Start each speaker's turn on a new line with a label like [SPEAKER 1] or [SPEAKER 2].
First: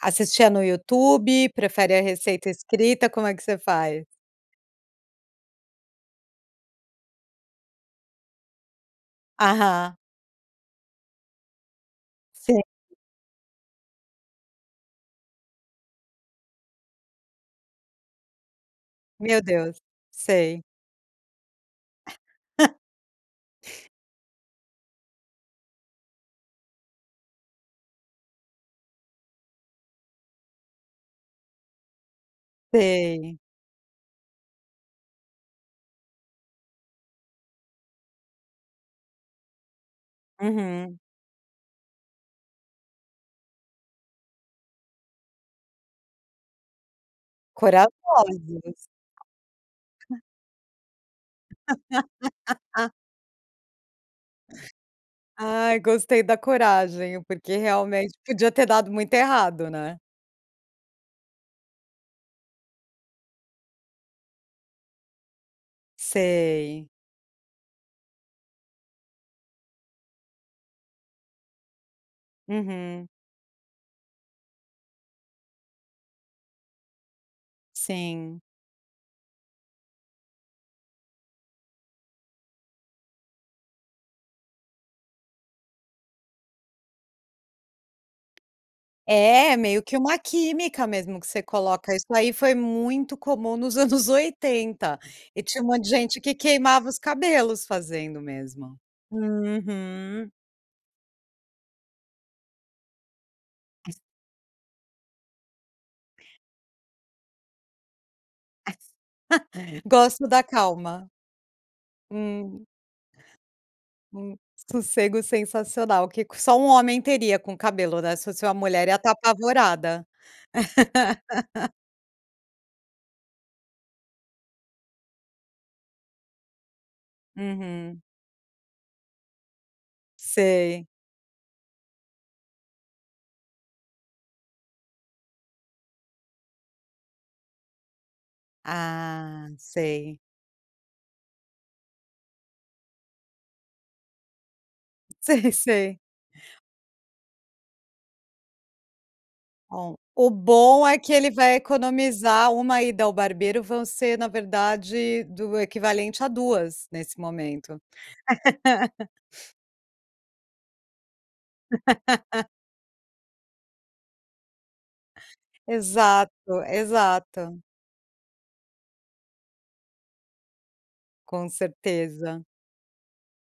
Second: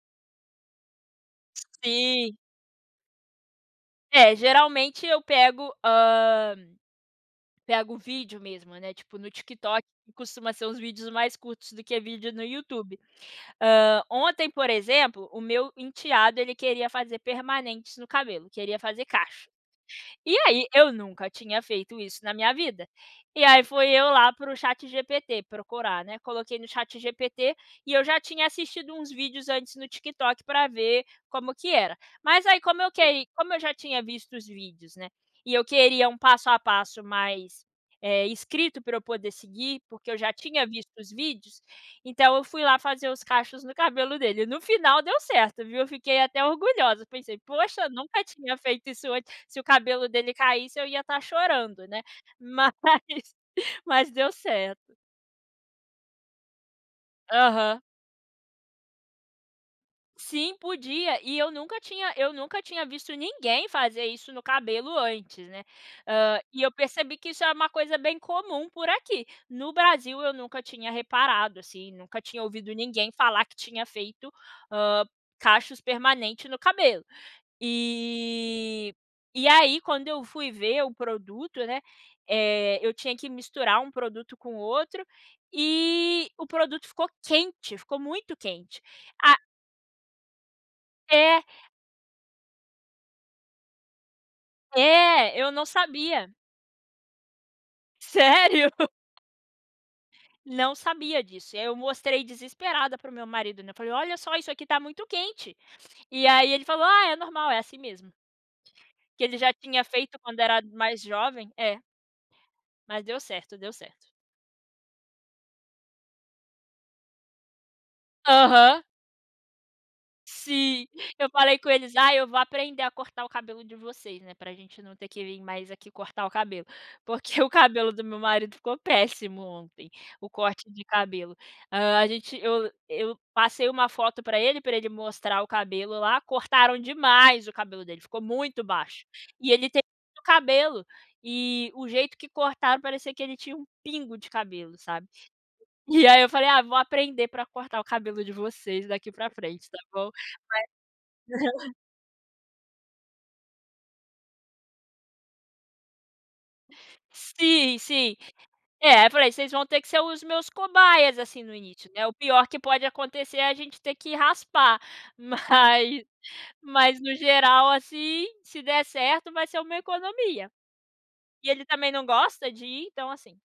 [SPEAKER 1] Assistia no YouTube? Prefere a
[SPEAKER 2] Sim.
[SPEAKER 1] receita escrita? Como é que você faz?
[SPEAKER 2] É, geralmente, eu pego, hã, pego vídeo, mesmo, né, tipo, no TikTok,
[SPEAKER 1] Aham.
[SPEAKER 2] que costuma ser uns vídeos mais curtos do que vídeo no
[SPEAKER 1] Sei.
[SPEAKER 2] YouTube. Hã, ontem, por exemplo, o meu enteado, ele queria fazer permanentes no cabelo; queria fazer
[SPEAKER 1] Meu
[SPEAKER 2] cacho.
[SPEAKER 1] Deus.
[SPEAKER 2] E,
[SPEAKER 1] Sei.
[SPEAKER 2] aí, eu nunca tinha feito isso, na minha vida. E, aí, foi eu, lá, para o ChatGPT procurar, né. Coloquei no ChatGPT. E eu já tinha assistido uns vídeos antes, no TikTok, pra ver como que era. Mas, aí, como eu que
[SPEAKER 1] Sei.
[SPEAKER 2] como eu já tinha visto os vídeos, né, e eu queria um passo a passo mais, eh, escrito pra eu poder seguir, porque eu já tinha visto
[SPEAKER 1] Uhum.
[SPEAKER 2] os vídeos. Então, eu fui lá fazer os cachos no cabelo dele. No final, deu certo, viu. Eu fiquei até orgulhosa. Pensei: "Poxa, nunca
[SPEAKER 1] Corajosa,
[SPEAKER 2] tinha feito
[SPEAKER 1] você.
[SPEAKER 2] isso antes". Se o cabelo dele caísse, eu ia estar chorando, né. Mas, mas, deu certo.
[SPEAKER 1] Ai, gostei da coragem. Porque
[SPEAKER 2] Aham.
[SPEAKER 1] realmente podia ter dado muito errado, né?
[SPEAKER 2] Sim, podia. E, eu nunca tinha eu nunca tinha visto ninguém fazer isso no cabelo, antes, né. Hã, e eu
[SPEAKER 1] Sei.
[SPEAKER 2] percebi que isso é uma coisa bem comum, por aqui. No Brasil, eu nunca tinha reparado, assim. Nunca tinha ouvido
[SPEAKER 1] Uhum.
[SPEAKER 2] ninguém falar que tinha feito, hã, cachos permanente no cabelo.
[SPEAKER 1] Sim.
[SPEAKER 2] E e aí, quando eu fui ver o produto, né, eh, eu tinha que misturar um produto com outro e o produto ficou quente. Ficou muito quente. A
[SPEAKER 1] É. Meio que uma química mesmo que você
[SPEAKER 2] É.
[SPEAKER 1] coloca. Isso aí foi muito comum nos anos 80.
[SPEAKER 2] É.
[SPEAKER 1] E
[SPEAKER 2] Eu
[SPEAKER 1] tinha
[SPEAKER 2] não
[SPEAKER 1] um monte de gente
[SPEAKER 2] sabia.
[SPEAKER 1] que queimava os cabelos fazendo,
[SPEAKER 2] Sério?
[SPEAKER 1] mesmo. Uhum.
[SPEAKER 2] Não sabia disso. E aí eu mostrei desesperada para o meu marido, né. Falei:
[SPEAKER 1] Es
[SPEAKER 2] "Olha só, isso aqui tá muito quente". E aí ele falou: "Ah, é normal. É assim mesmo".
[SPEAKER 1] As
[SPEAKER 2] Que ele já tinha feito
[SPEAKER 1] gosto
[SPEAKER 2] quando
[SPEAKER 1] da
[SPEAKER 2] era mais
[SPEAKER 1] calma.
[SPEAKER 2] jovem. É.
[SPEAKER 1] Hum.
[SPEAKER 2] Mas, deu certo. Deu certo.
[SPEAKER 1] Hum. Sossego sensacional que c só um homem teria com cabelo, né. Se fosse uma
[SPEAKER 2] Aham.
[SPEAKER 1] mulher, ia estar apavorada.
[SPEAKER 2] Sim. Eu falei com eles: "Ai, eu vou aprender a cortar o cabelo de vocês, né, para a gente não ter que vim mais, aqui cortar o cabelo". Porque, o cabelo
[SPEAKER 1] Uhum.
[SPEAKER 2] do meu marido ficou péssimo, ontem. O corte de
[SPEAKER 1] Sei.
[SPEAKER 2] cabelo. Hã, a gente eu eu passei uma foto pra ele, pra ele mostrar o cabelo, lá. Cortaram demais o cabelo dele. Ficou muito baixo.
[SPEAKER 1] Ah.
[SPEAKER 2] E ele tem
[SPEAKER 1] Sei.
[SPEAKER 2] muito cabelo. E o jeito que cortaram, parecia que ele tinha um pingo de cabelo, sabe.
[SPEAKER 1] Sei, sei.
[SPEAKER 2] E aí eu falei: "Ah, vou aprender pra cortar o cabelo de vocês, daqui pra frente, tá
[SPEAKER 1] Bom.
[SPEAKER 2] bom?"
[SPEAKER 1] O bom é que ele
[SPEAKER 2] Mas
[SPEAKER 1] vai economizar 1 ida ao barbeiro. Vão ser, na verdade, do equivalente a duas, nesse
[SPEAKER 2] Sim.
[SPEAKER 1] momento.
[SPEAKER 2] Sim. É, eu falei: "Vocês vão ter que ser os meus cobaias, assim, no início", né. O pior que pode acontecer, é a gente ter que raspar. Mas
[SPEAKER 1] Exato.
[SPEAKER 2] mas, no
[SPEAKER 1] Exato.
[SPEAKER 2] geral, assim, se der certo, vai ser uma economia. E
[SPEAKER 1] Com
[SPEAKER 2] ele também não
[SPEAKER 1] certeza.
[SPEAKER 2] gosta de ir. Então, assim